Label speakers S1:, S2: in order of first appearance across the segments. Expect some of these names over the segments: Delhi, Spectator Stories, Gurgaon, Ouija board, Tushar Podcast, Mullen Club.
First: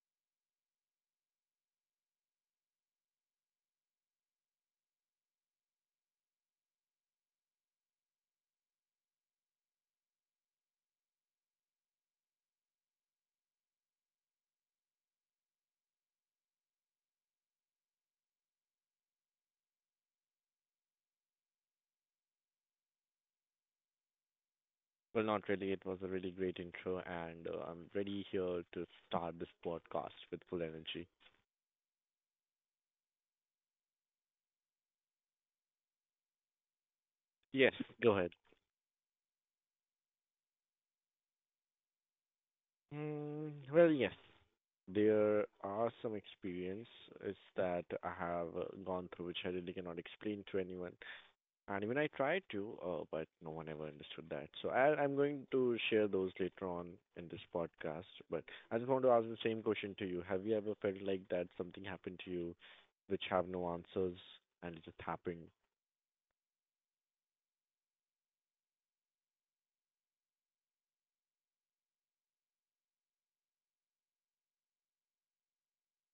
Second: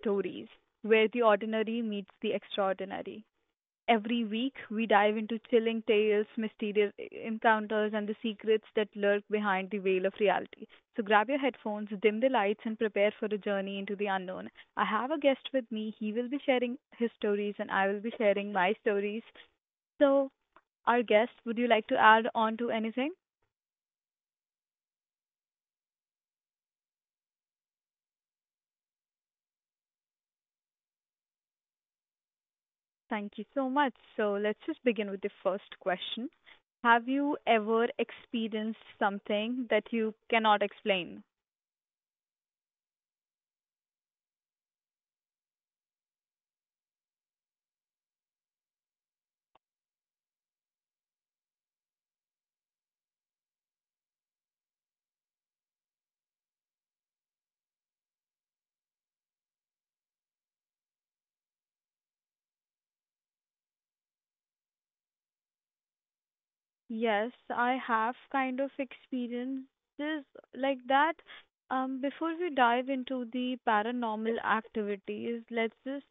S1: Stories, where the ordinary meets the extraordinary. Every week, we dive into chilling tales, mysterious encounters, and the secrets that lurk behind the veil of reality. So grab your headphones, dim the lights, and prepare for a journey into the unknown. I have a guest with me. He will be sharing his stories, and I will be sharing my stories. So, our guest, would you like to add on to anything?
S2: Well, not really. It was a really great intro, and I'm ready here to start this podcast with full energy.
S1: Thank you so much. So let's just begin with the first question. Have
S2: Yes,
S1: you
S2: go
S1: ever
S2: ahead.
S1: experienced something that you cannot explain?
S2: Yes, there are some experiences that I have gone through which I really cannot explain to anyone, and even I tried to, but no one ever understood that. So I'm going to share those later on in this podcast. But I just want to ask the same question to you: Have you ever felt like that something happened to you, which have no answers, and it just happened?
S1: Yes, I have kind of experiences like that. Before we dive into the paranormal activities, let's just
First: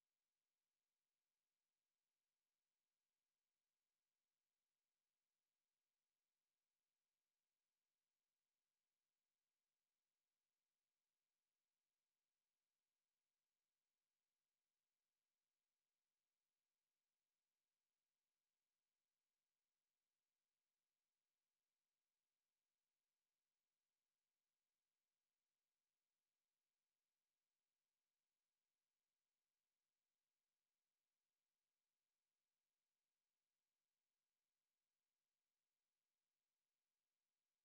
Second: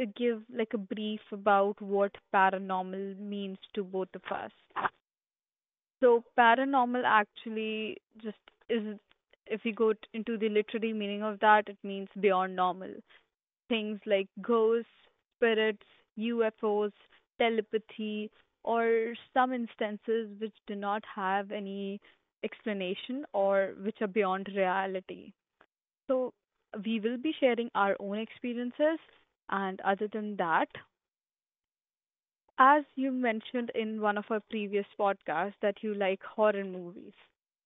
S1: give like a brief about what paranormal means to both of us. So paranormal actually just is, if we go into the literary meaning of that, it means beyond normal. Things like ghosts, spirits, UFOs, telepathy, or some instances which do not have any explanation or which are beyond reality. So we will be sharing our own experiences, and other than that, as you mentioned in one of our previous podcasts, that you like horror movies.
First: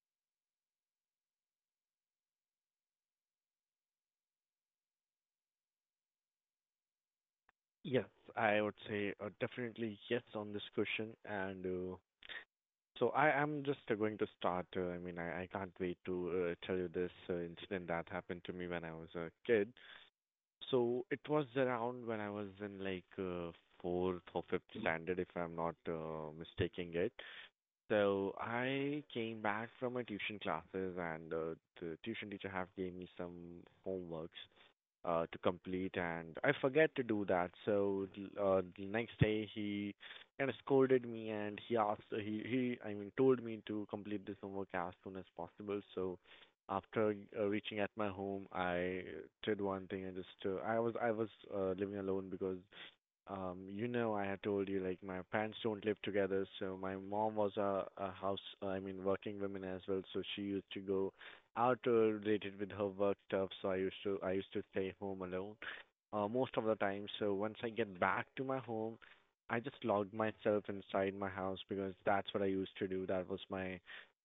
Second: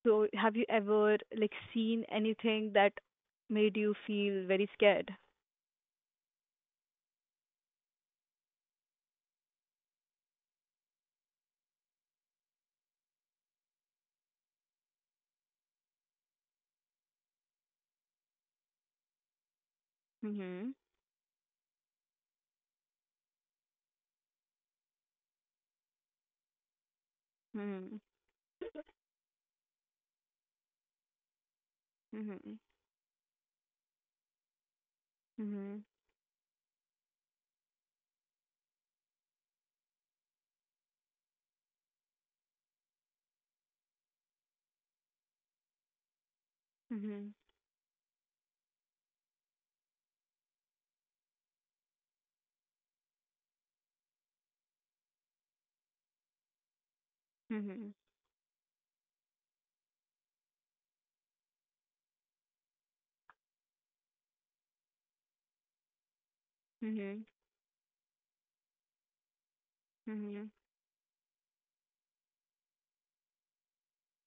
S1: So have you ever like seen anything that made you feel very scared?
S2: Yes, I would say definitely yes on this question. And so I am just going to start. I can't wait to tell you this incident that happened to me when I was a kid.
S1: Mhm.
S2: So it was around when I was in like fourth or fifth standard, if I'm not mistaking it.
S1: Mhm.
S2: So I came back from my tuition classes, and the tuition teacher
S1: Mhm.
S2: have gave me some homeworks to
S1: Mhm.
S2: complete, and I forget to do that. So the next day he kind of scolded me, and he asked, he, I mean, told me to complete this homework as soon as possible. So after reaching at my home, I did one thing. I was living alone because you know, I had told you like my parents don't live together, so my mom was
S1: Mhm.
S2: a house, I mean, working woman as well. So she used to go out related with her work stuff. So I used to stay home alone most of the time.
S1: Mhm.
S2: So once I get back to my home, I just locked
S1: Mhm.
S2: myself inside my house because that's what I used to do. That was my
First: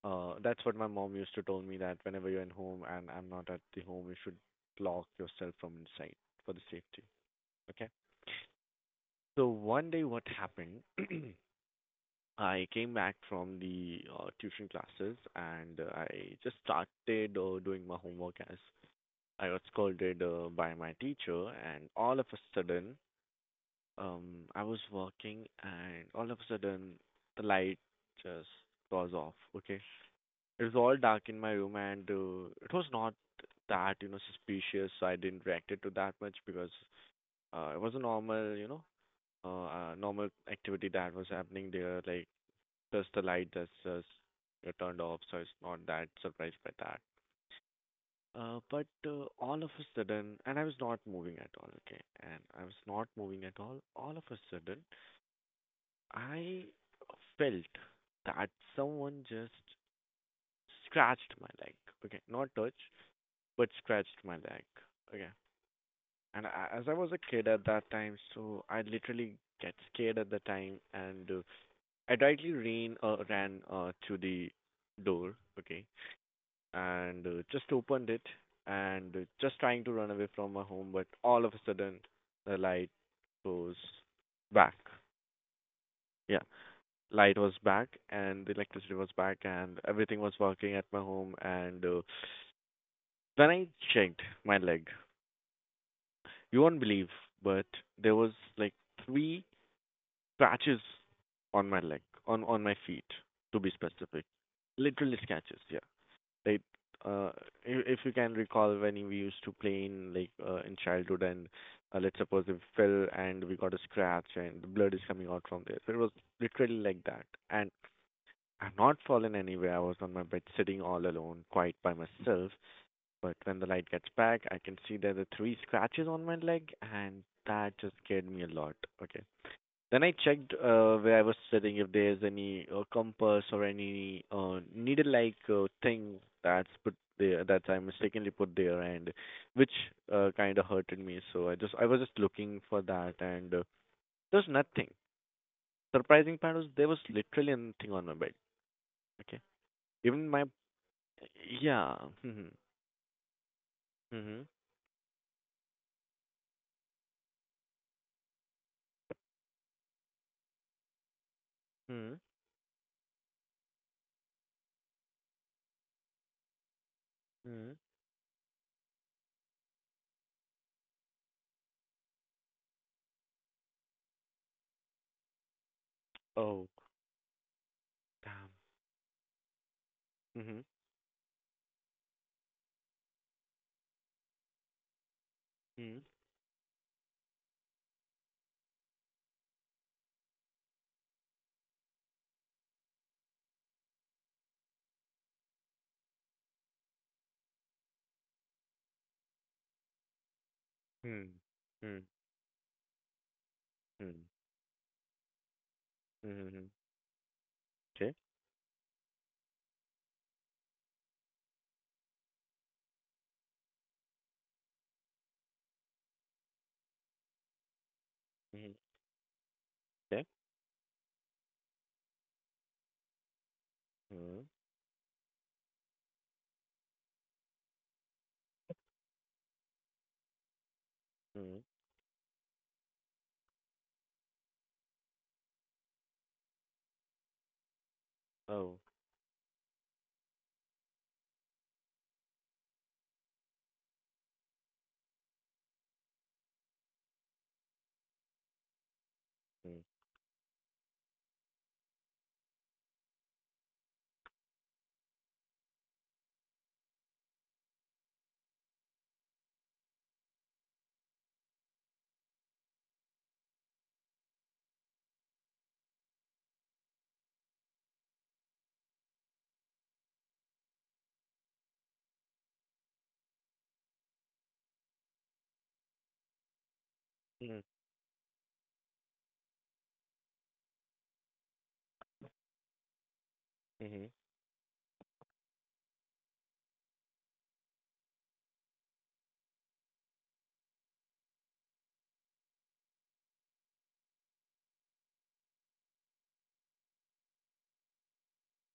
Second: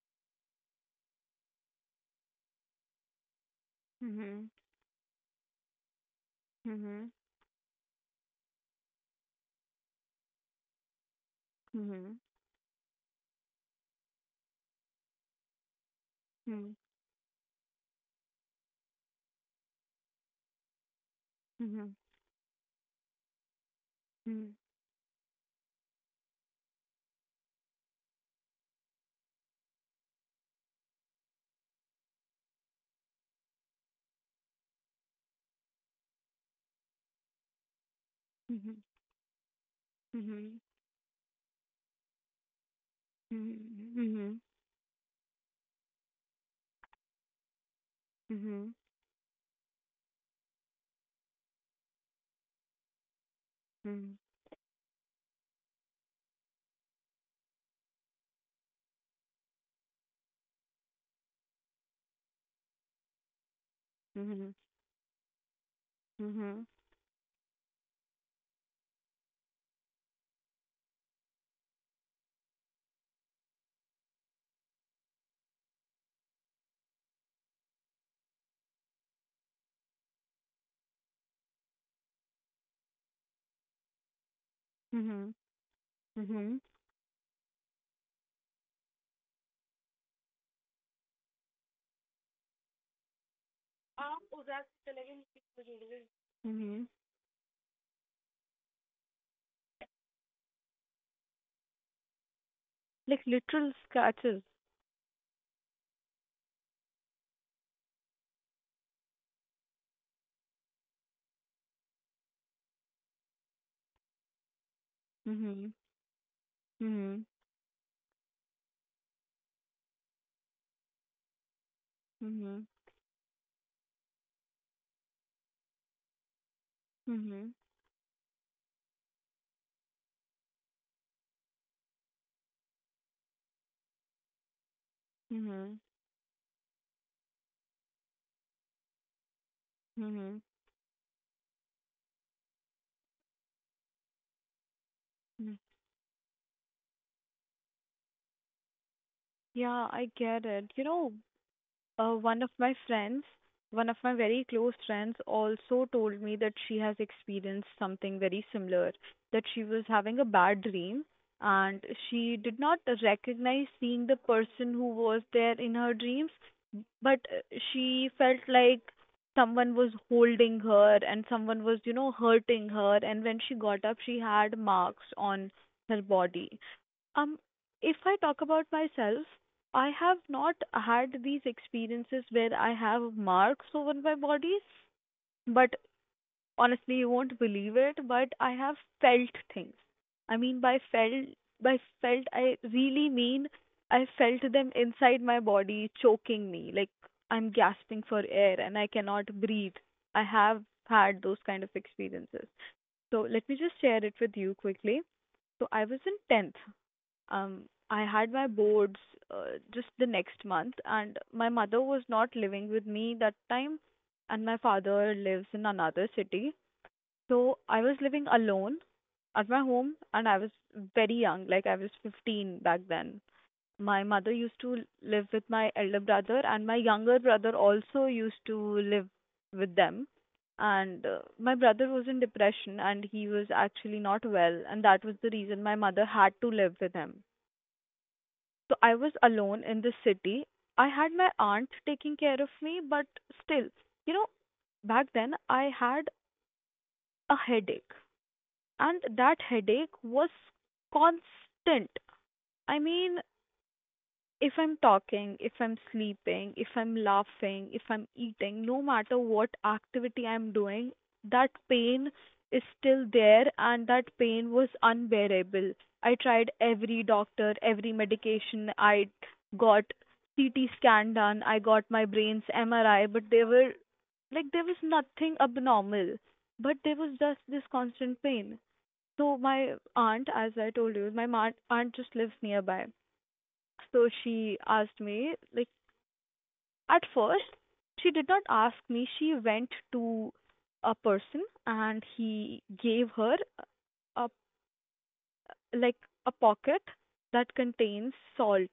S2: that's what my mom used to tell me that whenever you're in home and I'm not at the home, you should
S1: Mhm.
S2: lock yourself from inside for the safety. Okay. So one day, what happened?
S1: Mhm.
S2: I came back from the tuition classes and I just
S1: Mhm.
S2: started doing my homework as I was scolded by my teacher, and
S1: Mhm.
S2: all of a sudden, um,
S1: Mhm.
S2: I was working, and all of a sudden, the light just was off. Okay, it was all dark in my room, and it was not that you know suspicious. So I didn't react it to that much because it was a normal you know
S1: Mhm.
S2: normal
S1: Mhm. Mhm.
S2: activity that was happening there, like just the light that's just
S1: Mhm.
S2: turned off, so it's not that surprised by that.
S1: Mhm.
S2: Uh,
S1: Mhm.
S2: but uh, all of a sudden, and I was not moving at all, okay, and I was not moving at all. All
S1: Mhm.
S2: of a sudden, I felt that someone just scratched my leg, okay, not touch, but scratched
S1: Mhm.
S2: my
S1: Mhm.
S2: leg, okay. And
S1: Mhm.
S2: I, as I was a kid at that time, so I literally get scared at the time, and adroitly ran to the door, okay, and just opened it and just trying to run away from my home, but all of a sudden the light goes back.
S1: Mhm.
S2: Yeah,
S1: Mhm.
S2: light was back and the electricity was back and everything was working at my home. And when I checked my leg, you won't
S1: Mhm.
S2: believe, but there was like three scratches on my leg, on my feet,
S1: Like
S2: to be
S1: literal
S2: specific,
S1: scratches.
S2: literally scratches. Yeah. Like, uh, if you can recall when we used to play in like in childhood, and let's suppose we fell and we got a scratch and the blood is coming out from
S1: Mm-hmm.
S2: there. So it was literally like
S1: Mm-hmm.
S2: that. And I've not fallen anywhere. I was on my bed, sitting all alone, quite by myself.
S1: Mm-hmm.
S2: But when the light gets back, I can see there are three scratches on my leg, and
S1: Mm-hmm.
S2: that just scared me a lot. Okay, then I checked where I was sitting if there's any compass or any needle-like
S1: Mm-hmm.
S2: thing that's put there that I mistakenly put there, and which
S1: Mm-hmm.
S2: kind of hurted me. So I was just looking for that, and there's nothing.
S1: Mm.
S2: Surprising part was there was literally nothing on my bed. Okay,
S1: Yeah, I
S2: even
S1: get
S2: my
S1: it. You know,
S2: yeah.
S1: one of
S2: Mhm.
S1: my friends, one of my very
S2: Mhm.
S1: close friends, also told me that she has experienced something very similar, that she was having a bad dream, and
S2: Mhm.
S1: she did not recognize seeing the person who was there in her dreams, but
S2: Mhm.
S1: she felt like someone was holding her and someone was hurting her, and when she got up she had marks on her body.
S2: Oh,
S1: um if I talk
S2: damn.
S1: about myself, I have not
S2: Mhm.
S1: had these experiences where I have marks over my body, but
S2: Mhm.
S1: honestly you won't believe it, but I have felt things. I mean, by felt, by felt I really mean I felt them inside my body choking me, like I'm gasping for air and I cannot breathe. I have had
S2: Mhm.
S1: those kind of experiences. So let me just share it
S2: Mhm.
S1: with you quickly. So I was in 10th.
S2: Mhm.
S1: um I
S2: Okay.
S1: had my boards just the next month, and my mother was not living with me that time, and my father lives in another city, so I was living
S2: Mhm.
S1: alone at my home,
S2: Okay.
S1: and I was very young, like I was 15 back then. My mother
S2: Mm-hmm.
S1: used to live with my elder brother, and my younger brother also used to live with them. And my
S2: Mm.
S1: brother was in depression and he was actually not well, and that was the reason my mother had to live with him. So
S2: Oh.
S1: I was alone in this city. I had my aunt taking care of me, but still, you know, back then I had a headache, and that
S2: Mm.
S1: headache was constant. I mean, if I'm talking, if I'm sleeping, if I'm laughing, if I'm eating, no matter what activity I'm doing, that pain is still there, and that pain was unbearable. I tried every doctor, every medication. I got CT scan done, I got my brain's MRI, but they were like there was nothing abnormal, but there was just
S2: Mm.
S1: this constant pain. So my aunt, as I told you, my aunt just lives nearby.
S2: Mhm.
S1: So like, at first, she did not ask me. She went to a person and he gave her a, like, a pocket that contains salt,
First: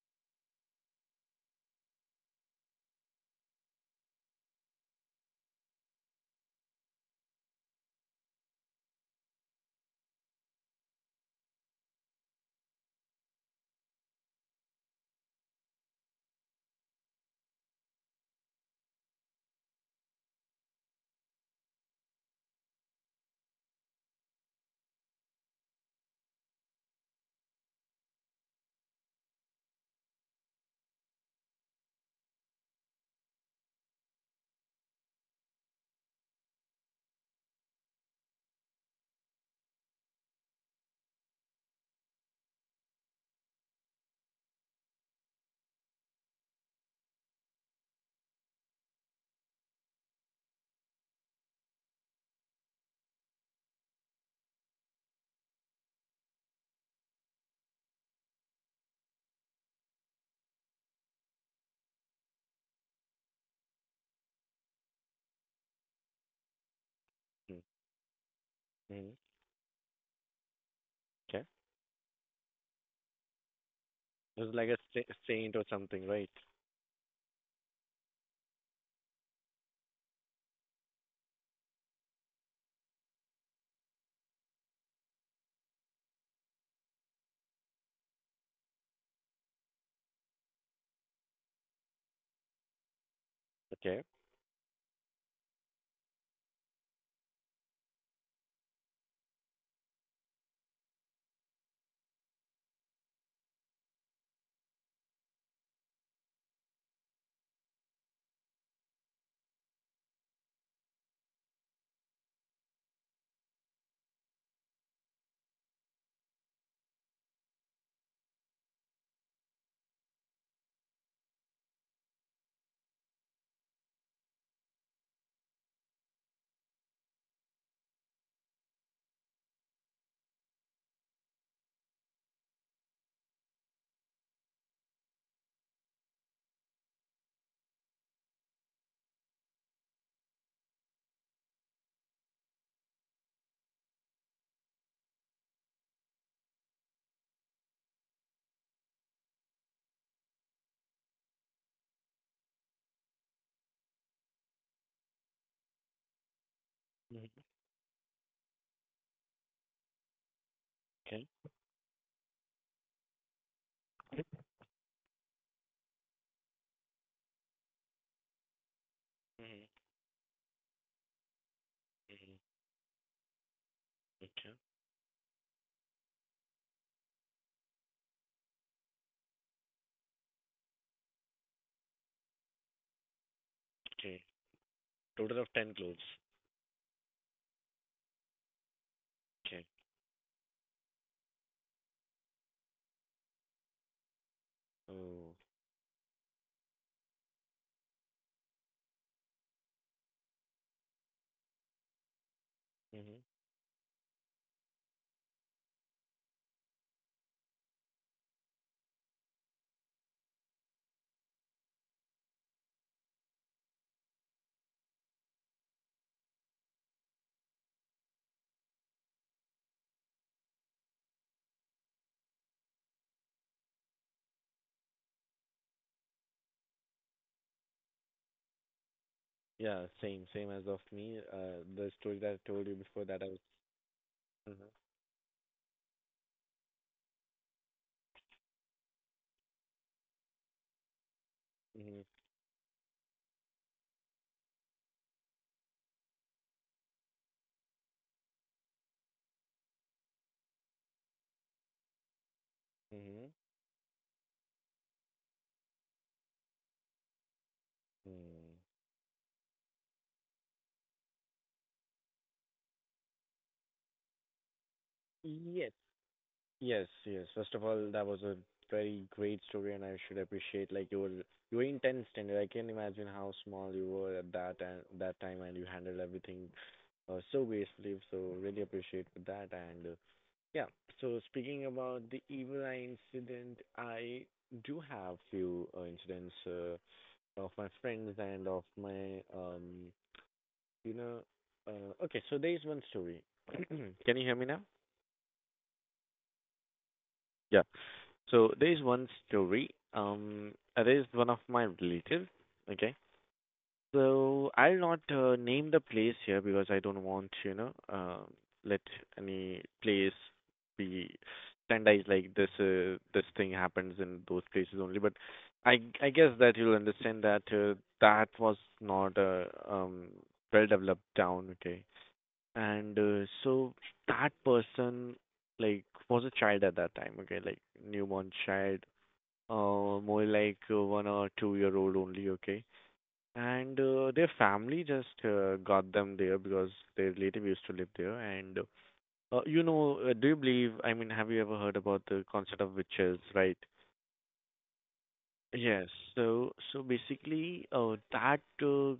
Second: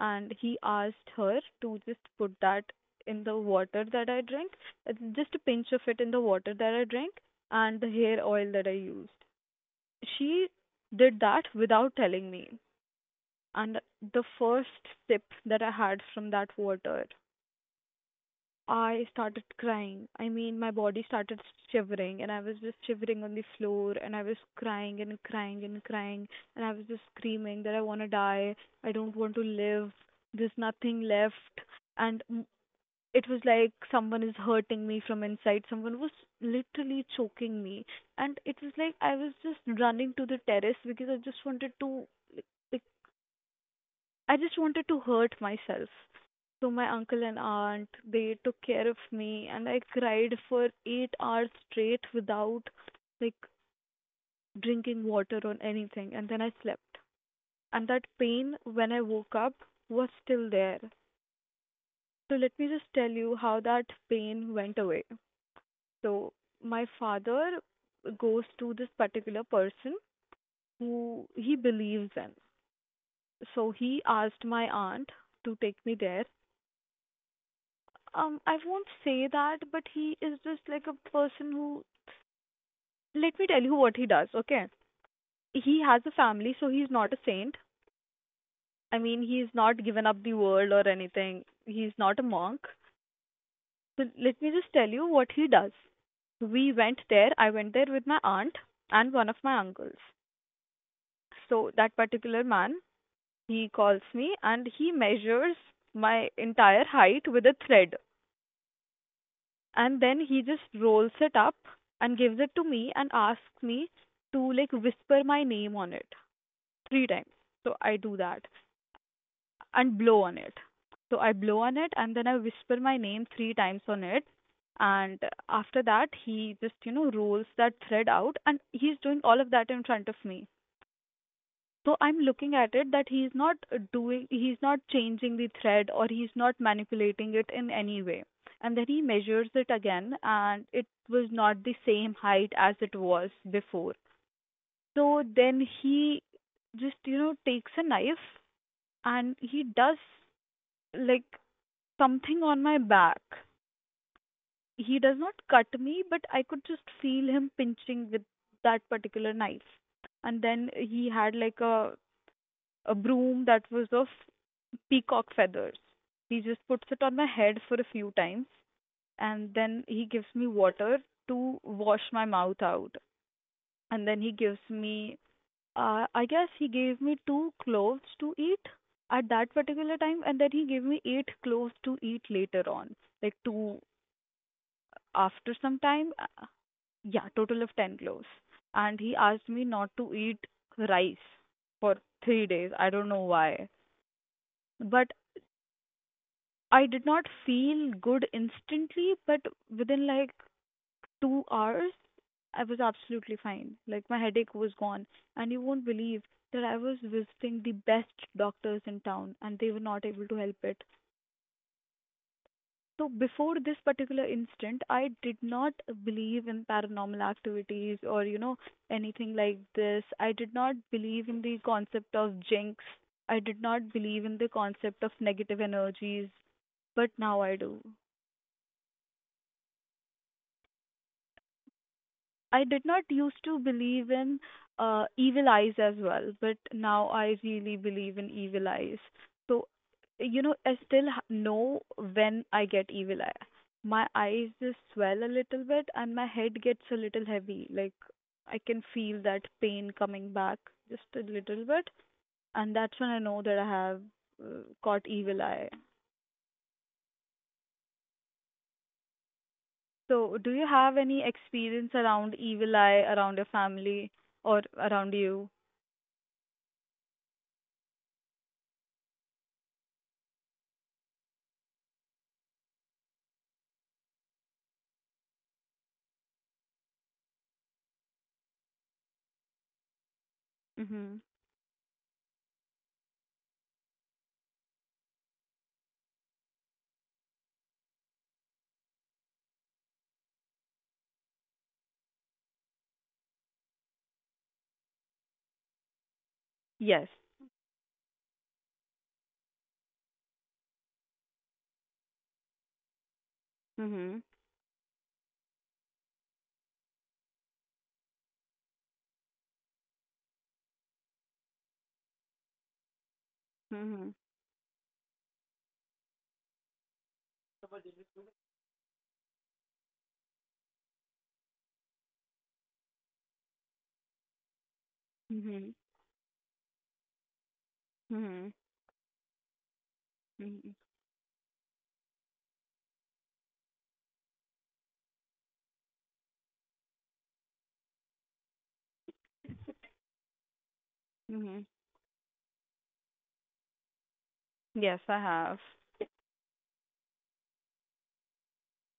S1: and he asked her to just put that in the water that I drink, just a pinch of it in the water that I drink, and the hair oil that I used. She did that without telling me. And the first sip that I had from that water, I started crying. I mean, my body started shivering, and I was just shivering on the floor, and I was crying and crying and crying, and I was just screaming that I want to die. I don't want to live. There's nothing left. And it was like someone is hurting me from inside. Someone was literally choking me. And it was like I was just running to the terrace because like, I just wanted to hurt myself. So my uncle and aunt, they took care of me, and I cried for 8 hours straight without, like, drinking water or anything, and then I slept. And that pain when I woke up was still there. So let me just tell you how that pain went away. So my father
S2: Mm.
S1: goes to this
S2: Mhm.
S1: particular person who
S2: Okay.
S1: he believes in. So he
S2: It
S1: asked
S2: was
S1: my
S2: like a
S1: aunt to
S2: saint or
S1: take me
S2: something,
S1: there.
S2: right?
S1: I won't say that, but he is just like a person who. Let me tell you what he does, okay? He has a family, so he's not a saint. I mean, he's not given up the world or anything. He's not a monk.
S2: Okay.
S1: So let me just tell you what he does. I went there with my aunt and one of my uncles. So that particular man, he calls me and he measures my entire height with a thread, and then he just rolls it up and gives it to me and asks me to, like, whisper my name on it three times. So I do that and blow on it. So I blow on it and then I whisper my name three times on it. And after that, he just, you know, rolls that thread out, and he's doing all of that in front of me. So I'm looking at it that he's not changing the thread or he's not manipulating it in any way. And then he measures it again and it was not the same height as it was before. So then he just, you know, takes a knife and he does, like, something on my back. He does not cut me, but I could just feel
S2: Mhm.
S1: him pinching with that particular knife. And then he
S2: Okay.
S1: had like a broom that was of peacock feathers. He just puts it on my head for a few times, and
S2: Mhm.
S1: then he gives me water to wash my
S2: Mhm.
S1: mouth out. And then he
S2: Okay.
S1: gives me, I guess he gave me two cloves to eat at that particular time. And then he gave me eight cloves to eat later on, like two
S2: Okay. Total of
S1: after
S2: ten
S1: some
S2: clothes.
S1: time. Yeah, total of 10 cloves. And he asked me
S2: Okay.
S1: not to eat rice for 3 days. I don't know why. But
S2: Oh.
S1: I did not feel good instantly, but within like 2 hours, I was
S2: Mhm.
S1: absolutely fine. Like, my headache was gone, and you won't believe that I was visiting the best doctors in town, and they were not able to help it. So before this particular instant, I did not believe in paranormal activities or anything like this. I did not believe in the concept of jinx. I did not believe in the concept of negative energies, but now I do.
S2: Yeah. Same. Same as of me. The story that I
S1: I
S2: told you
S1: did not
S2: before that I was.
S1: used to believe in
S2: Mhm.
S1: evil eyes as well, but now I really believe in evil eyes. So, you know, I still know
S2: Mhm.
S1: when I get evil eye. My eyes just swell a little bit and my head gets a little heavy. Like, I can feel that pain coming back just a little bit, and that's when I
S2: Mhm.
S1: know that I have caught evil eye.
S2: Mm.
S1: So, do you have any experience around evil eye around your family or around you?
S2: Yes. Yes, yes. First of all, that was a very great story, and I should appreciate like you were intense, and I can imagine how small you were at that and that time, and you handled everything so gracefully. So really appreciate for that, and yeah.
S1: Mm-hmm.
S2: So speaking about the evil eye incident, I do have few incidents of my friends and of my you know, okay. So there is one story. Can you hear me now?
S1: Yes.
S2: So there is one story. It is one of my relatives. Okay.
S1: Mhm.
S2: So I'll not name the place here because I don't want, you know, let any place be standardized like this. This thing happens
S1: Mhm.
S2: in those places only. But I I guess that you'll understand that that was not a well developed town. Okay. And so that person
S1: Mhm.
S2: like was a child at that time. Okay, like newborn
S1: Mhm.
S2: child more like
S1: Mhm.
S2: 1 or 2 year old only, okay? And their family just got them there because their relative used to live there. And you know, do you believe? I mean, have you ever
S1: Mhm.
S2: heard about the concept of witches, right?
S1: Yes, I have.
S2: Yes. So basically, that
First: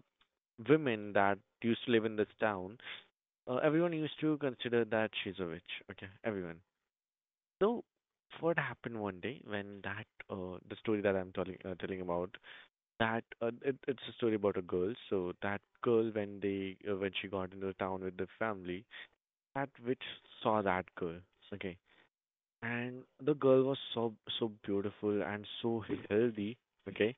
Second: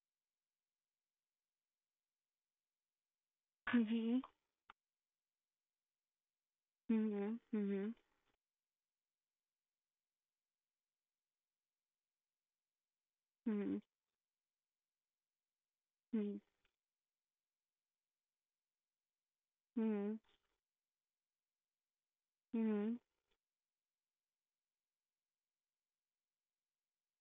S2: women that used to live in this town, everyone used
S1: Mhm.
S2: to consider that she's a witch. Okay, everyone.
S1: Mhm.
S2: So
S1: Mhm.
S2: what happened one day when that the story that I'm telling telling about that
S1: Mhm.
S2: it's a story about a girl. So that girl,
S1: Mhm.
S2: when they when she got into town with the family, that witch saw that girl. Okay,
S1: Mhm.
S2: and the girl was so beautiful and so healthy. Okay,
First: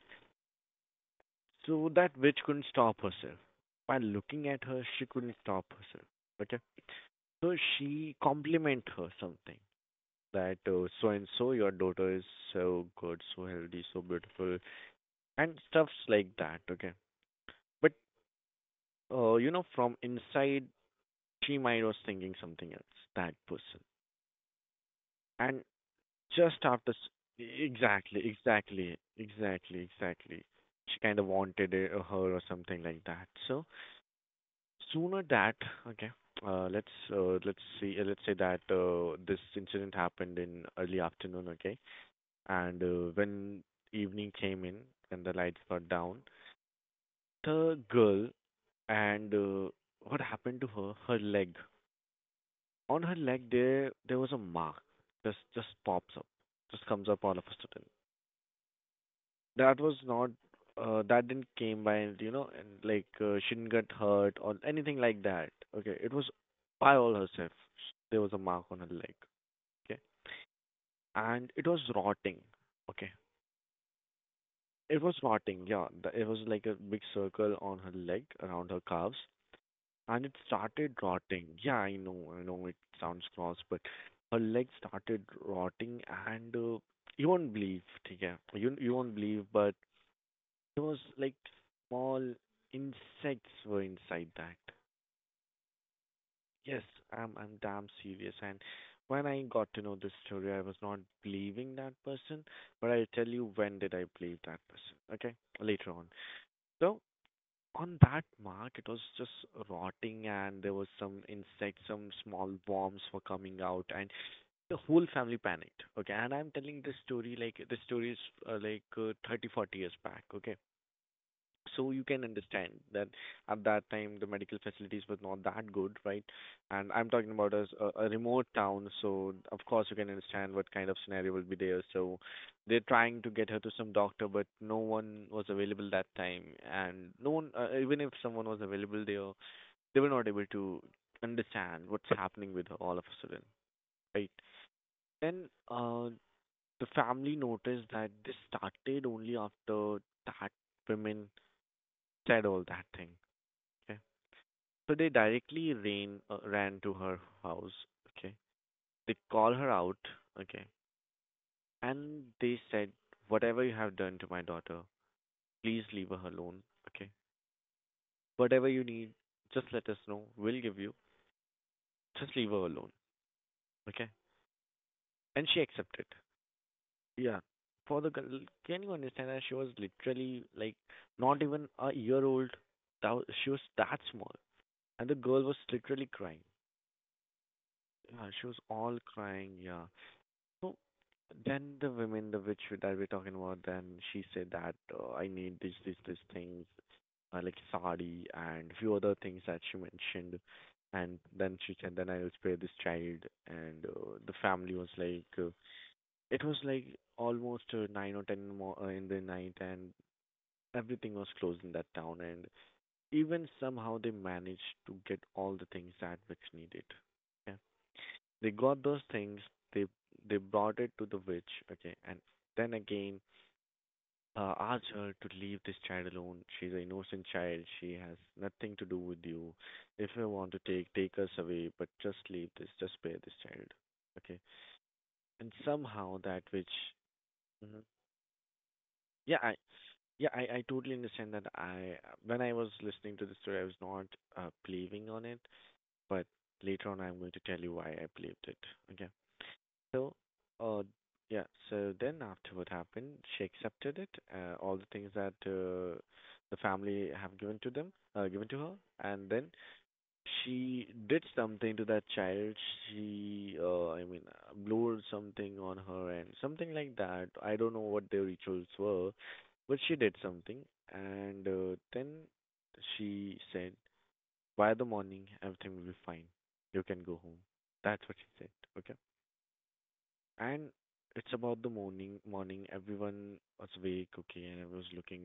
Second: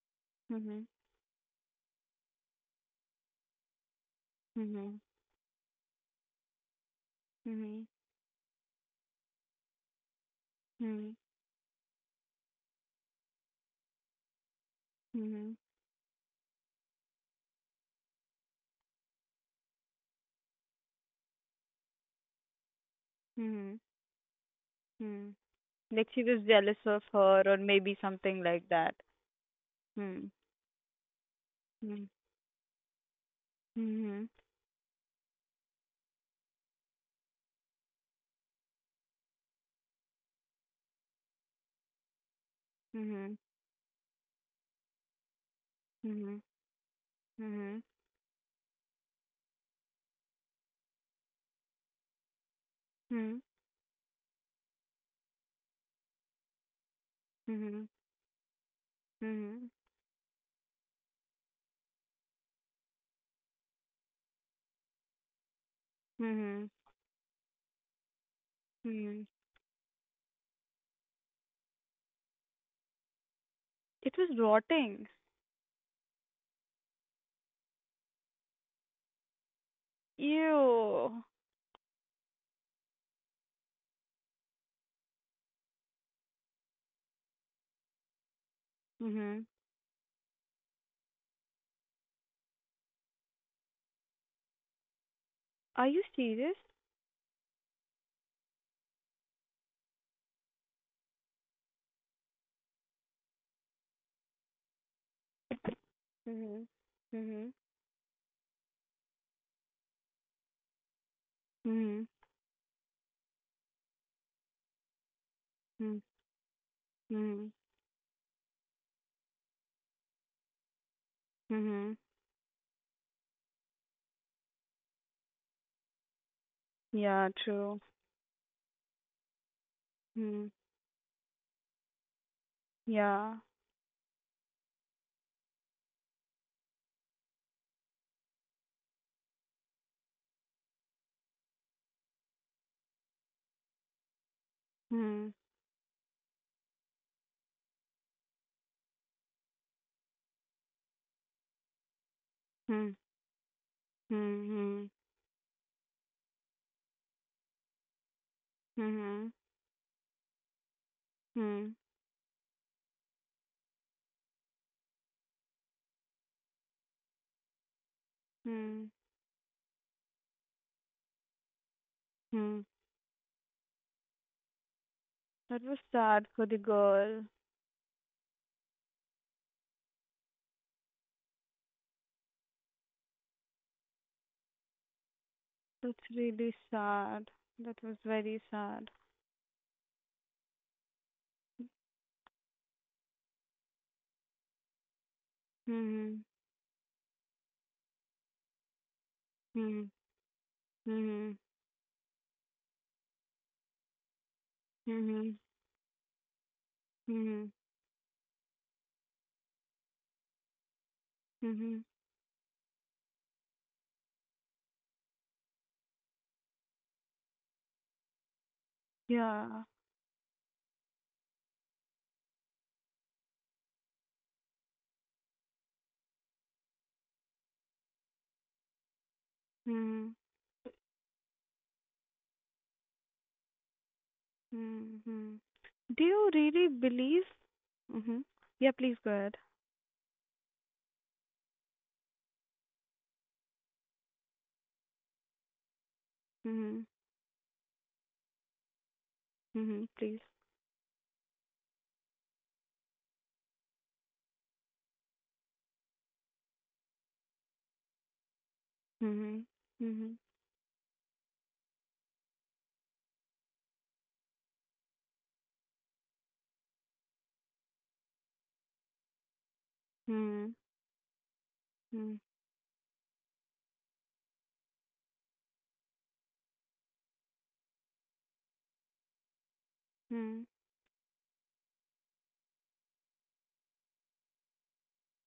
S2: so that witch couldn't stop herself. By looking at her,
S1: Mhm.
S2: she couldn't stop herself. Okay,
S1: Mhm.
S2: so
S1: Mhm.
S2: she compliment her something that so
S1: Mhm.
S2: and so your daughter is so good, so healthy, so beautiful,
S1: Mhm. Mhm.
S2: and stuffs like that. Okay, but you know, from inside she might was thinking something else, that
S1: Mhm.
S2: person.
S1: Mhm.
S2: And
S1: Like she was
S2: just
S1: jealous
S2: after,
S1: of her, or maybe
S2: exactly,
S1: something like that.
S2: exactly, exactly,
S1: Hmm.
S2: exactly. She kind of wanted it, or
S1: Hmm.
S2: her or something like that. So
S1: Mhm.
S2: sooner that, okay, let's see, let's say that this incident happened in early afternoon, okay, and
S1: Mhm.
S2: when evening came in and the lights got down,
S1: Mhm.
S2: the
S1: Mhm.
S2: girl and what happened to her? Her leg. On her
S1: Mhm.
S2: leg there was a mark, just pops up, just comes up all of a sudden.
S1: Mhm. Mhm.
S2: That was not that didn't came by and you know, and like she didn't get hurt or anything like that. Okay, it was
S1: Mhm.
S2: by all herself. There was a mark on her leg,
S1: Mhm.
S2: okay, and it was rotting, okay.
S1: It was
S2: It
S1: rotting.
S2: was rotting, yeah. It was like a big circle on her leg around her calves, and it started
S1: Ew.
S2: rotting. Yeah, I know it sounds gross, but her leg started rotting, and you won't believe, yeah, you won't believe,
S1: Mhm.
S2: but there was like small insects were inside that.
S1: Are you serious?
S2: Yes, I'm damn serious. And when I got to know this story, I was not believing that person, but I tell you when did I believe that person? Okay, later on.
S1: Mhm.
S2: So,
S1: Mhm.
S2: on that mark it was just rotting and there was some insects, some
S1: Mhm.
S2: small worms were coming out, and the whole family panicked,
S1: Mhm.
S2: okay. And I'm telling this story,
S1: Mhm.
S2: like this story is 30 40 years back, okay, so
S1: Mhm.
S2: you can understand that at that time the medical facilities were not that good, right? And I'm talking
S1: Yeah,
S2: about as
S1: true.
S2: a remote town, so of course you can
S1: Mhm.
S2: understand what kind of scenario will be there. So they're trying to
S1: Yeah.
S2: get her to some doctor, but no one was available that time, and no one, even if someone was available there, they were not able to understand what's happening with her all of a sudden, right?
S1: Mhm.
S2: Then the family noticed that this started only after that woman said all that
S1: Mhm.
S2: thing. Okay?
S1: Mhm.
S2: So they directly ran ran to her house. Okay, they
S1: Mhm.
S2: call her out. Okay,
S1: Mhm.
S2: and they said, "Whatever you have done to my daughter, please leave her alone. Okay, whatever you
S1: Mhm.
S2: need, just let us know. We'll give you. Just leave her
S1: Mhm.
S2: alone. Okay." And she
S1: That was
S2: accepted.
S1: sad for the girl.
S2: Yeah. For the girl, can you understand that she was literally like not even a year old. That was, she was that small, and the girl was literally
S1: That's
S2: crying.
S1: really sad. That was
S2: Yeah,
S1: very
S2: she was
S1: sad.
S2: all crying. Yeah. So then the women, the witch that we're talking about, then she said that I need this, this, this
S1: Mhm.
S2: things, like sari and few other things that she
S1: Mhm.
S2: mentioned. And
S1: Mhm.
S2: then she said, then I will spare this child. And the family was like,
S1: Mhm.
S2: it was like
S1: Mhm.
S2: almost 9 or 10 more in the night, and everything was closed in
S1: Mhm.
S2: that town. And even somehow they managed to get all the things that witch needed. Yeah. They got those things.
S1: Yeah.
S2: They they brought it to the witch. Okay, and then again asked her to leave this child alone. She's an innocent child. She has nothing to do with you. If
S1: Mhm.
S2: you want to take us away, but just leave this. Just spare this child. Okay,
S1: Mhm.
S2: and
S1: Do
S2: somehow
S1: you
S2: that
S1: really
S2: witch.
S1: believe?
S2: Mhm.
S1: Mhm. Yeah, please go ahead.
S2: Yeah, I yeah, I totally understand that. I when I was listening to the story, I was not believing on it, but
S1: Mhm.
S2: later on, I'm going to tell you why I believed it. Okay.
S1: Mhm.
S2: So,
S1: Please.
S2: uh, yeah. So then after what happened, she accepted it, all the things that the family have given to them, given to her, and
S1: Mhm.
S2: then
S1: Mhm.
S2: she did something to that child. She, blew something on her and something like that. I don't know what the rituals were, but she did
S1: Mhm.
S2: something, and then
S1: Mhm.
S2: she said, "By the morning, everything will be fine. You can go home." That's what she said. Okay?
S1: Mhm.
S2: And it's about the morning. Morning, everyone was awake, okay, and I was looking,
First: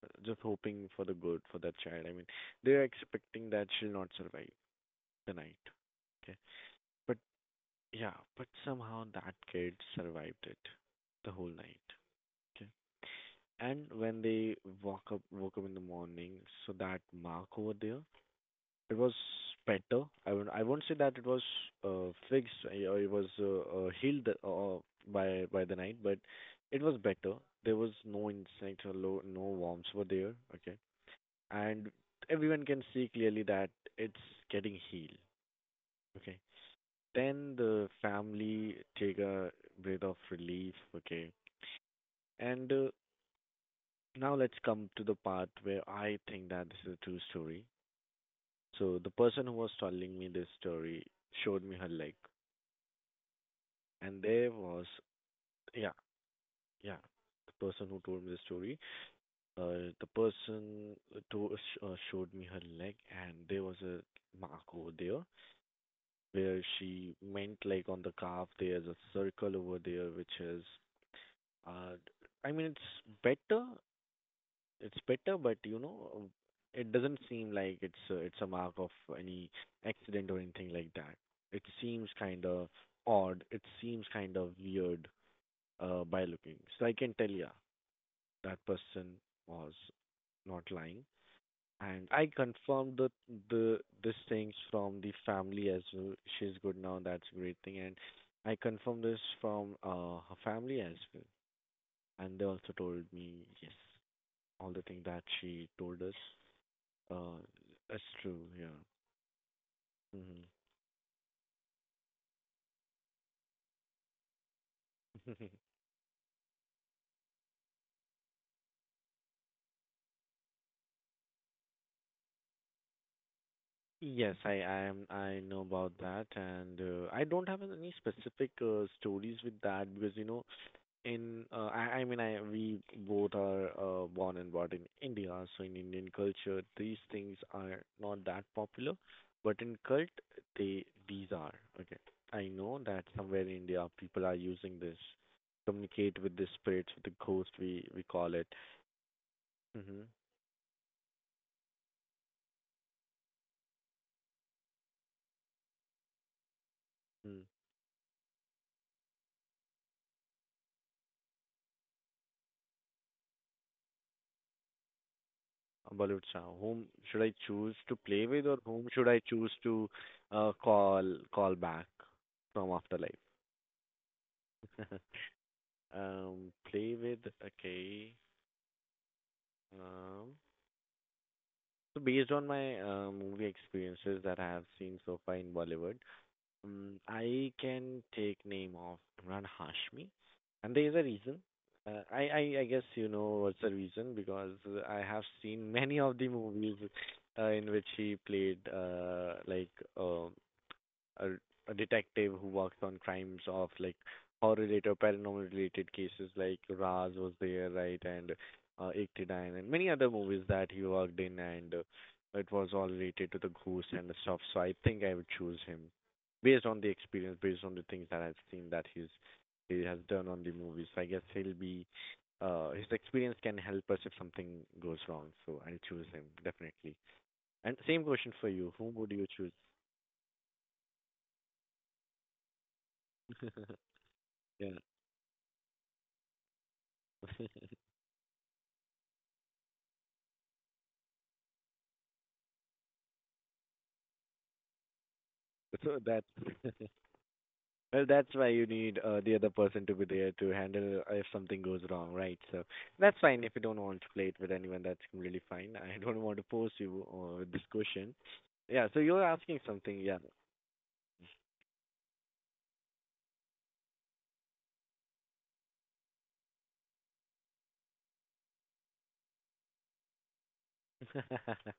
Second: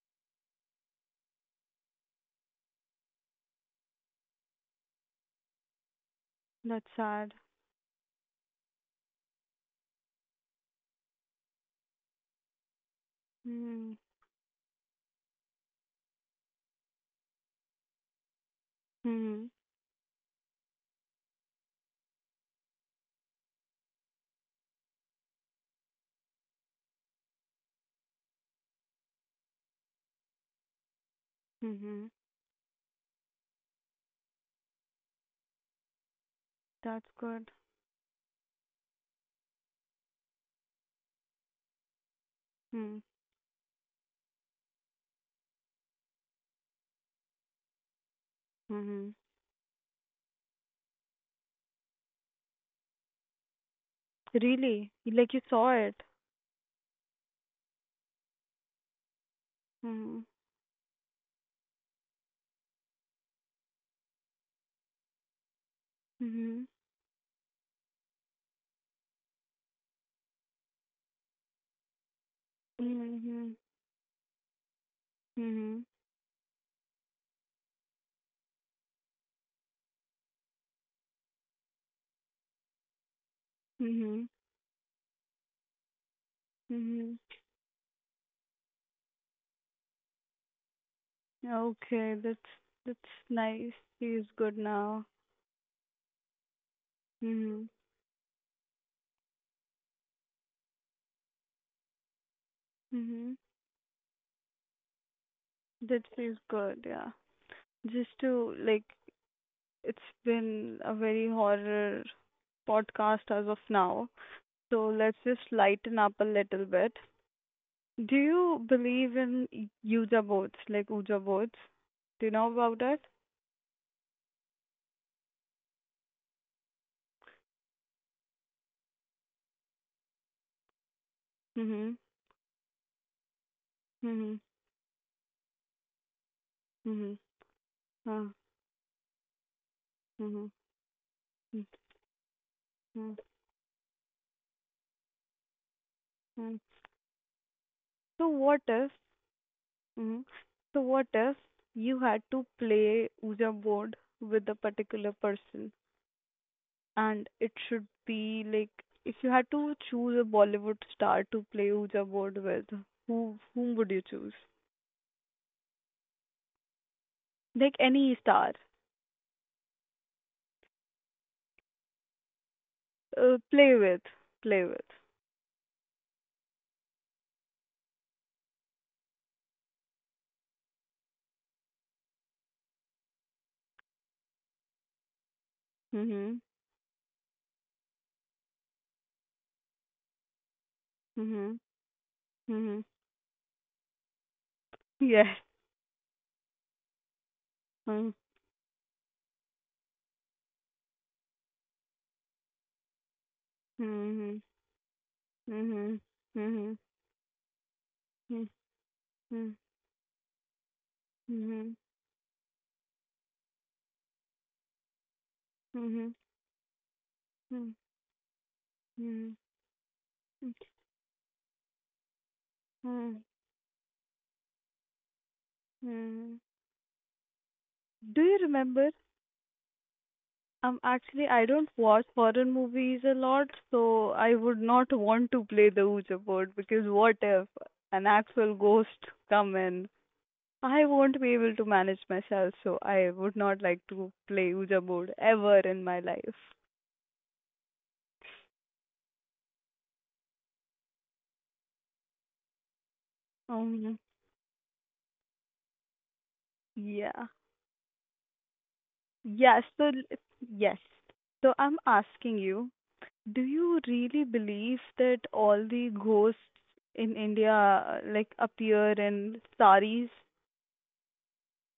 S2: for, just hoping for the good for that child. I mean, they're expecting that she'll not survive the night. Okay,
S1: That's
S2: but
S1: sad.
S2: yeah, but somehow that kid survived it, the whole night. Okay, and
S1: Mhm.
S2: when they woke up in the morning, so that mark over there, it was
S1: Mhm.
S2: better. I won't say that it was fixed or it was healed by the night, but it was better. There was no insect or low, no worms were there. Okay, and
S1: Mhm.
S2: everyone can see clearly that it's getting healed. Okay,
S1: That's good.
S2: then the family take a breath of relief. Okay, and
S1: Mhm.
S2: now let's come to the part where I think that this is a true story. So the
S1: Mhm.
S2: person who was telling me this story showed me her leg. And there was
S1: Really? Like you saw
S2: yeah
S1: it?
S2: yeah, the person who told me the story the
S1: Mhm.
S2: person to showed me her leg and there was a mark over there where
S1: Mhm.
S2: she meant like on the calf there's a circle over there which is uh I mean it's
S1: Mhm.
S2: better, it's better, but you
S1: Mhm.
S2: know it doesn't seem like it's a mark of any accident or anything like that. It seems kind of odd, it seems
S1: Mhm.
S2: kind of weird by looking, so I can
S1: Mhm.
S2: tell you that person was not lying. And
S1: Okay,
S2: I
S1: that's
S2: confirmed the
S1: that's nice.
S2: the these
S1: He's
S2: things
S1: good
S2: from
S1: now.
S2: the family as well. She's good now, that's a great
S1: Mhm.
S2: thing. And I confirmed this from her family as well. And they also told
S1: Mhm.
S2: me yes, all the things that she told
S1: That
S2: us.
S1: feels good, yeah.
S2: Uh, that's
S1: Just
S2: true.
S1: to
S2: Yeah.
S1: like, it's been a very horror podcast as of now. So let's
S2: Hmm.
S1: just lighten up a little bit. Do you believe in Ouija boards, like Ouija boards? Do you know about it?
S2: Yes, I am I know about that, and I don't have any specific stories with that because you know in
S1: Mm-hmm.
S2: I mean I we both are
S1: Mm-hmm.
S2: born and brought in India, so in Indian culture these
S1: Mm-hmm.
S2: things are not
S1: Uh,
S2: that popular, but in cult
S1: mm-hmm.
S2: they these are
S1: Mm,
S2: okay. I know that
S1: mm,
S2: somewhere in India people are using this communicate with the
S1: mm.
S2: spirits, with the ghost we
S1: So
S2: call it.
S1: what if,
S2: Mm-hmm.
S1: mm, so what if you had to play Ouija board with a particular person? And
S2: Mm.
S1: it should be like, if you had to choose a Bollywood star to play Ouija board with, whom would you choose?
S2: Bollywood star. Whom should I choose
S1: Like,
S2: to
S1: any
S2: play with,
S1: star,
S2: or whom should I choose to uh, call call back from afterlife?
S1: uh, play with, play with.
S2: Play with. Okay. Um, so based on my movie experiences that I have seen so far in Bollywood,
S1: Mhm.
S2: I can take name of Imran Hashmi, and there is a reason.
S1: Mhm.
S2: I guess you
S1: Mhm.
S2: know what's the reason because I have seen
S1: Yes.
S2: many of the movies in which he played
S1: Mhm.
S2: like uh, a, a detective who works on crimes of like
S1: Mhm.
S2: horror related or paranormal related
S1: Mhm.
S2: cases like
S1: Mhm.
S2: Raz was there, right? And 89
S1: Mhm.
S2: and many other movies that he worked in, and
S1: Mhm.
S2: it was all related to the ghosts and the stuff, so I think I would choose him
S1: Mhm.
S2: based on the experience, based on the things that I've seen that
S1: Mhm.
S2: he has done on the
S1: Mhm.
S2: movies, so I guess he'll be his
S1: Mhm.
S2: experience can help us if something goes wrong, so I'll choose him
S1: Mhm.
S2: definitely. And same
S1: Do
S2: question
S1: you
S2: for you,
S1: remember
S2: whom would you choose?
S1: Actually, I don't watch foreign movies a lot, so I would
S2: Yeah.
S1: not want to play the Ouija board because what if an actual ghost come in? I won't be able to manage myself, so I would not like to play Ouija board ever in
S2: So
S1: my
S2: that's
S1: life.
S2: well, that's why you need the other person to be there to handle if something goes wrong, right? So that's fine if you don't
S1: Um,
S2: want to play it with anyone. That's really fine. I don't want to force you
S1: yeah.
S2: with this question. Yeah. So you're asking
S1: Yes,
S2: something. Yeah.
S1: yes. So I'm asking you, do you really believe that all the ghosts in India like appear in saris?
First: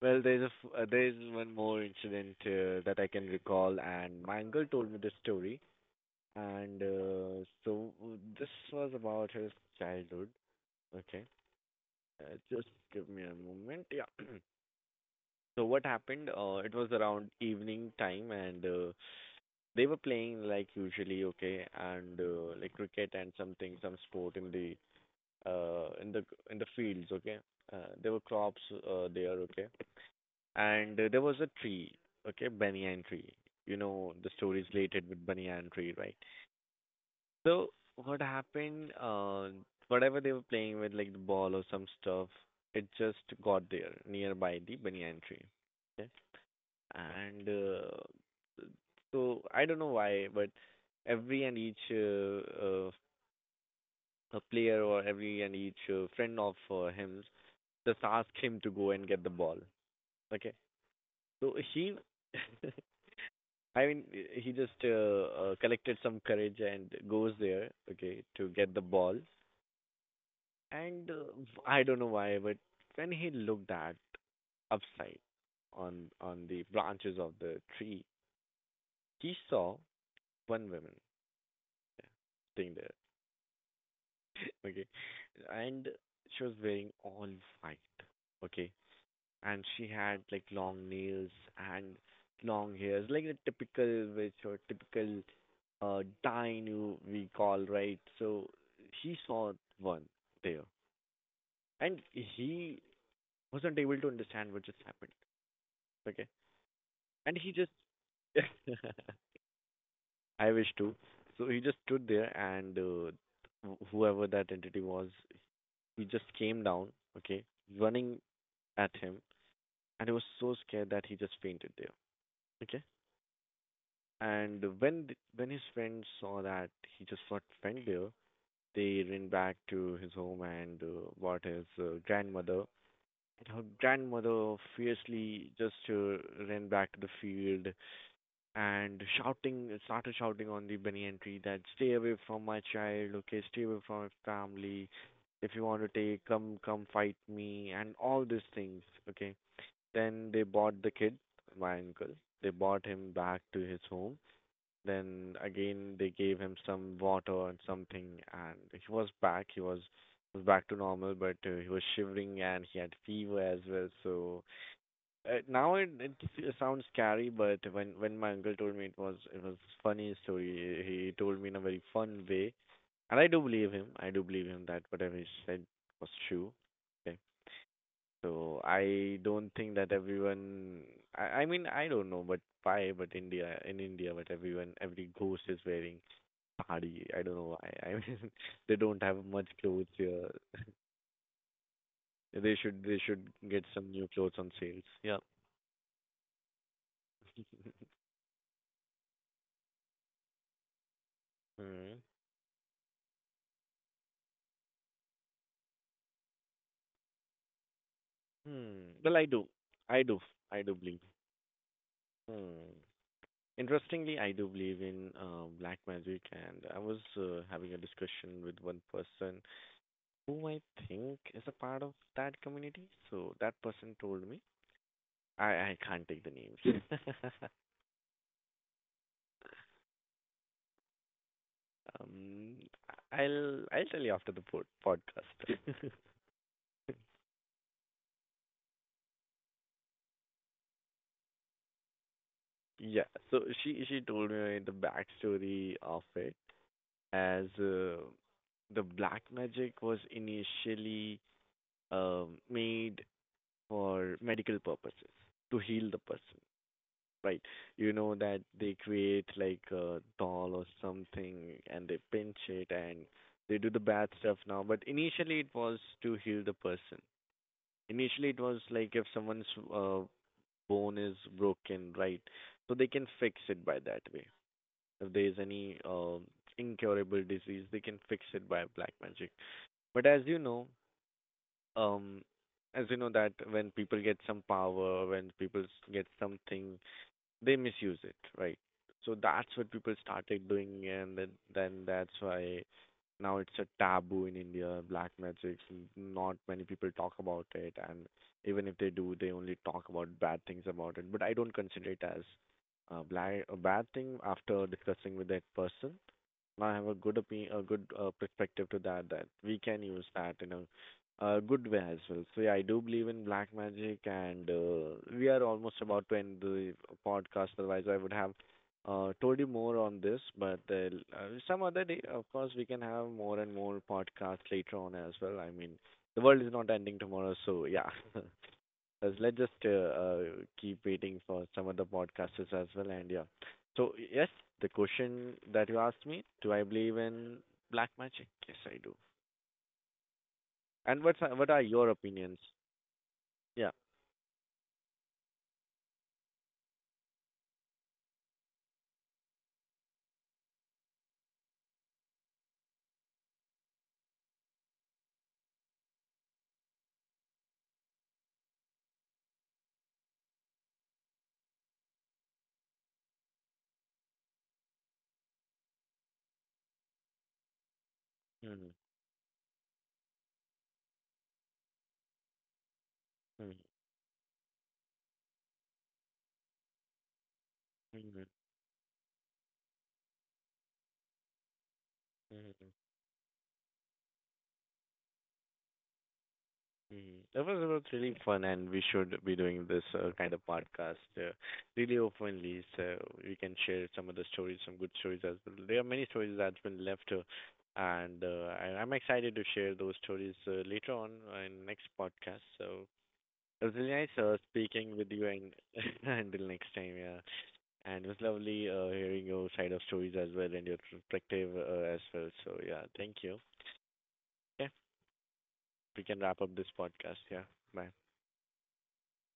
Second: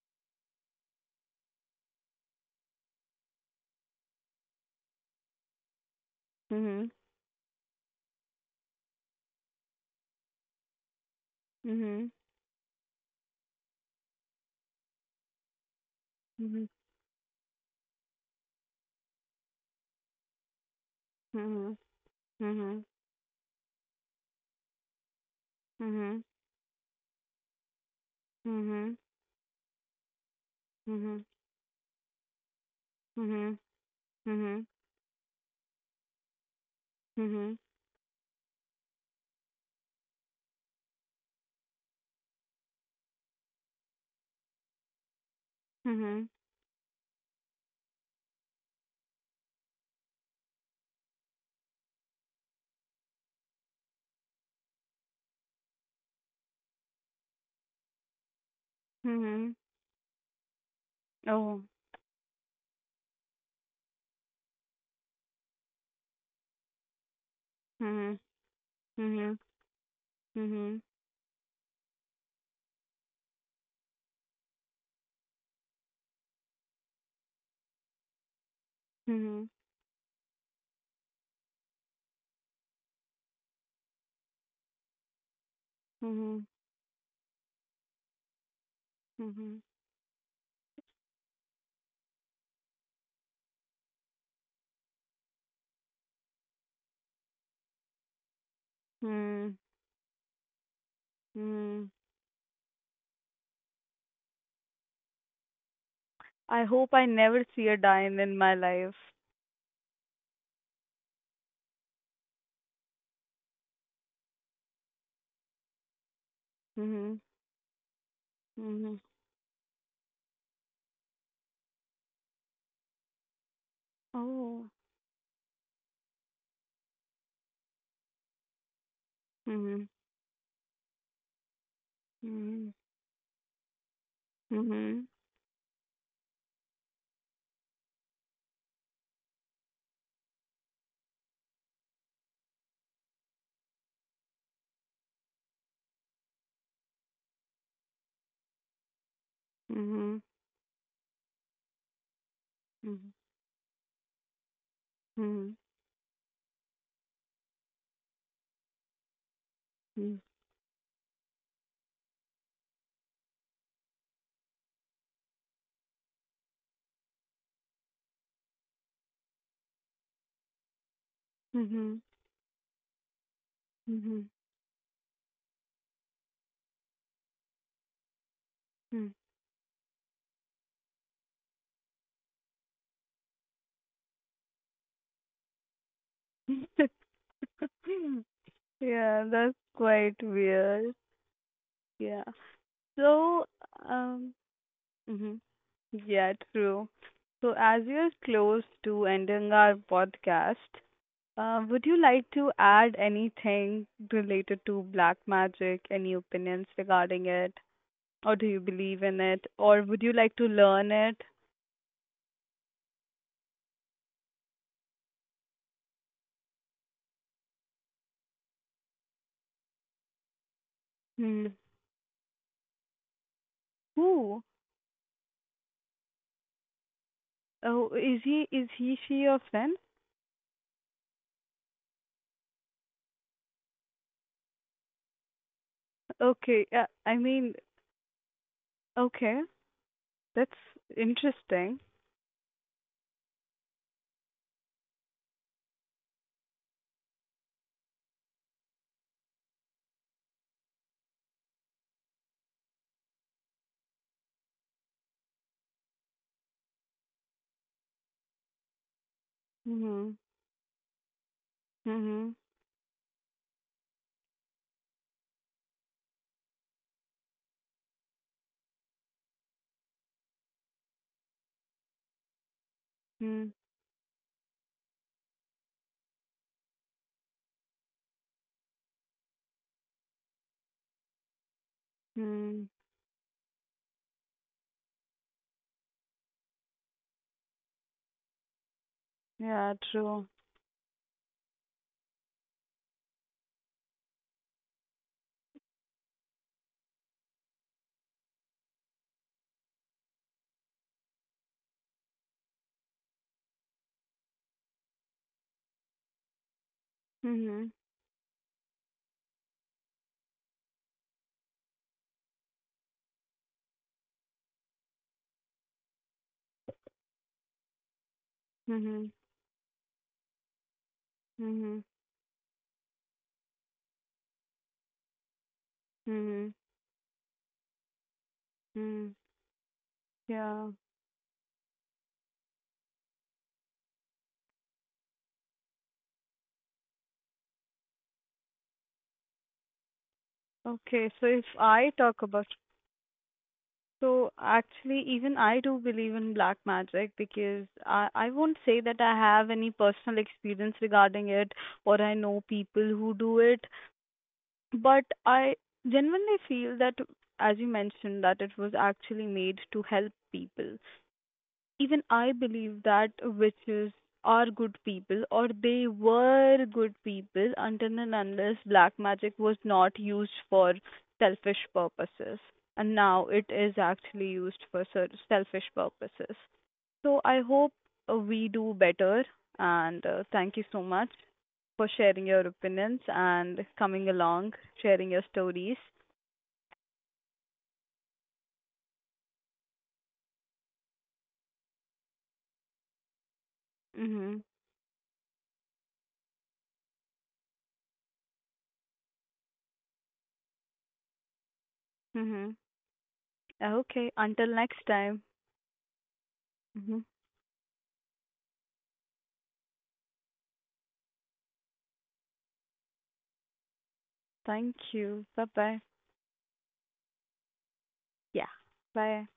S2: Well, there's one more incident that I can recall, and my uncle told me this story, and
S1: Mm-hmm.
S2: so this was about his childhood. Okay,
S1: Mm-hmm.
S2: just give me a moment. Yeah, so what happened?
S1: Mhm.
S2: It was around evening time, and they were playing like usually, okay,
S1: Mhm.
S2: and like
S1: Mhm.
S2: cricket and something, some sport in the uh in
S1: Mhm.
S2: the in the fields, okay. There were crops
S1: Mhm.
S2: there, okay, and there
S1: Mhm.
S2: was a tree, okay, banyan tree.
S1: Mhm.
S2: You know the story is
S1: Mhm.
S2: related with banyan tree, right?
S1: Mhm.
S2: So what happened? Whatever they were playing with, like the ball or some stuff, it just got there nearby the banyan tree. Okay?
S1: Mhm.
S2: And so I don't know why, but every and each a player or every and each friend of him just ask him to go and get the
S1: Mhm.
S2: ball. Okay, so
S1: Oh.
S2: he, I mean, he just collected some courage and goes there.
S1: Mhm.
S2: Okay, to get the ball,
S1: Mhm. Mhm.
S2: and I don't know why, but when he looked at upside on the branches of the tree, he
S1: Mhm.
S2: saw one woman thing there. Okay. And she
S1: Mhm.
S2: was wearing all white. Okay.
S1: Mhm.
S2: And she had like long nails and long hairs, like a typical witch or typical dine you we call, right? So he saw
S1: Mhm.
S2: one there.
S1: Mhm.
S2: And he wasn't able to understand what just happened. Okay.
S1: I hope I
S2: And
S1: never
S2: he just
S1: see a dime in my life.
S2: I wish to. So he just stood there and whoever that entity was, he just came down,
S1: Mhm.
S2: okay, running at
S1: Mhm.
S2: him, and he was so scared that he just fainted there, okay.
S1: Oh.
S2: And when when his friends saw that he just got fainted there, they ran back
S1: Mhm.
S2: to his home and brought his grandmother.
S1: Mhm.
S2: And her grandmother
S1: Mhm.
S2: fiercely just ran back to the field and shouting, started shouting on the banyan tree that stay away from my child, okay, stay away from my family. If you want to take come, come fight me and all these things, okay.
S1: Mhm.
S2: Then they bought the kid, my uncle, they bought him back to his home. Then
S1: Mhm.
S2: again they gave him some water and something, and he
S1: Mhm.
S2: was back to normal, but he was shivering and he had fever as well. So now sounds scary, but when my uncle told me it was, it was funny story. He told me in a very
S1: Mhm.
S2: fun way, and I do believe him. I
S1: Mhm.
S2: do believe him that whatever he said was true. Okay, so
S1: Mhm.
S2: I don't think that everyone. I don't know, but why? But India, but everyone every ghost is wearing sari. I
S1: Mhm.
S2: don't know why. I mean they don't
S1: Yeah,
S2: have much
S1: that's
S2: clothes
S1: quite
S2: here.
S1: weird. Yeah.
S2: They should
S1: So,
S2: get some new clothes
S1: um,
S2: on sales. Yeah.
S1: hmm yeah, true. So, as we are close to ending our podcast, would
S2: Hmm.
S1: you like to add anything related to black magic? Any opinions regarding it? Or do you
S2: Hmm.
S1: believe
S2: Well,
S1: in
S2: I
S1: it?
S2: do.
S1: Or
S2: I
S1: would you
S2: do.
S1: like to
S2: I do
S1: learn
S2: believe.
S1: it?
S2: Hmm. Interestingly, I do believe in black magic, and I was having a discussion with one person who I think is
S1: Hmm.
S2: a part of that community. So that person told me,
S1: Who?
S2: I can't take the names.
S1: Oh, she your friend?
S2: um, I'll tell you after the podcast.
S1: Okay. I mean, okay. That's interesting.
S2: Yeah, so she told me the backstory of it as the black magic was initially made for medical purposes to heal the person, right? You know that they create like a
S1: Hmm.
S2: doll or something and they
S1: Mhm.
S2: pinch it and they do the bad stuff now, but initially it was to heal the person. Initially it was like if someone's uh, bone is broken, right? So they can fix
S1: Mm,
S2: it by that way. If there is any incurable disease, they can fix it by black magic. But as you know, um
S1: mm.
S2: as you know that when people get some power, when get something they misuse it, right? So that's what
S1: Yeah,
S2: people
S1: true.
S2: started doing, and then that's why now it's a taboo in India. Black magic, not many people talk about it, and even if they do they only talk about bad things about it. But I don't consider it as a black, a bad thing after discussing with that person, and I have a good opinion, a
S1: Mhm.
S2: good perspective to that, that we can use that in a good way as well. So yeah, I do believe in black magic, and we are almost about to end the podcast. Otherwise, I would have
S1: Mhm.
S2: told you more on this, but some
S1: Mhm.
S2: other day, of course, we can have more and more podcasts later on as well. I mean, the world is
S1: Mhm.
S2: not ending tomorrow, so yeah.
S1: Mm.
S2: Because let's just
S1: Yeah.
S2: keep waiting for some other podcasters as well. And yeah, so yes, the question that you asked me, do I believe in black magic? Yes, I do. And
S1: Okay, so if
S2: what are your
S1: I talk
S2: opinions?
S1: about
S2: Yeah.
S1: so actually even I do believe in black magic because I won't say that I have any personal experience regarding it or I know people who do it, but I genuinely feel that, as you mentioned, that it was actually made to help people. Even I believe that witches are good people, or they were good people until and unless
S2: Hmm.
S1: black magic was not used for selfish purposes. And now it
S2: Hmm.
S1: is actually used for selfish purposes. So I hope
S2: Hmm.
S1: we do better. And thank you so much for sharing your
S2: Hmm.
S1: opinions and coming along, sharing your stories.
S2: Hmm. That was about really fun, and we should be doing this kind of podcast really openly, so we can share some of the
S1: Mhm.
S2: stories, some good stories as well. There are many stories that's been left, and I'm excited to share those stories later on in next podcast.
S1: Mhm.
S2: So it was really nice
S1: Okay. Until next
S2: speaking with
S1: time.
S2: you, and until next time,
S1: Mhm.
S2: yeah. And it was lovely hearing your side of stories as well and your perspective as well. So yeah, thank you. Yeah,
S1: Thank you. Bye bye.
S2: we can wrap up this podcast. Yeah, bye.
S1: Yeah. Bye.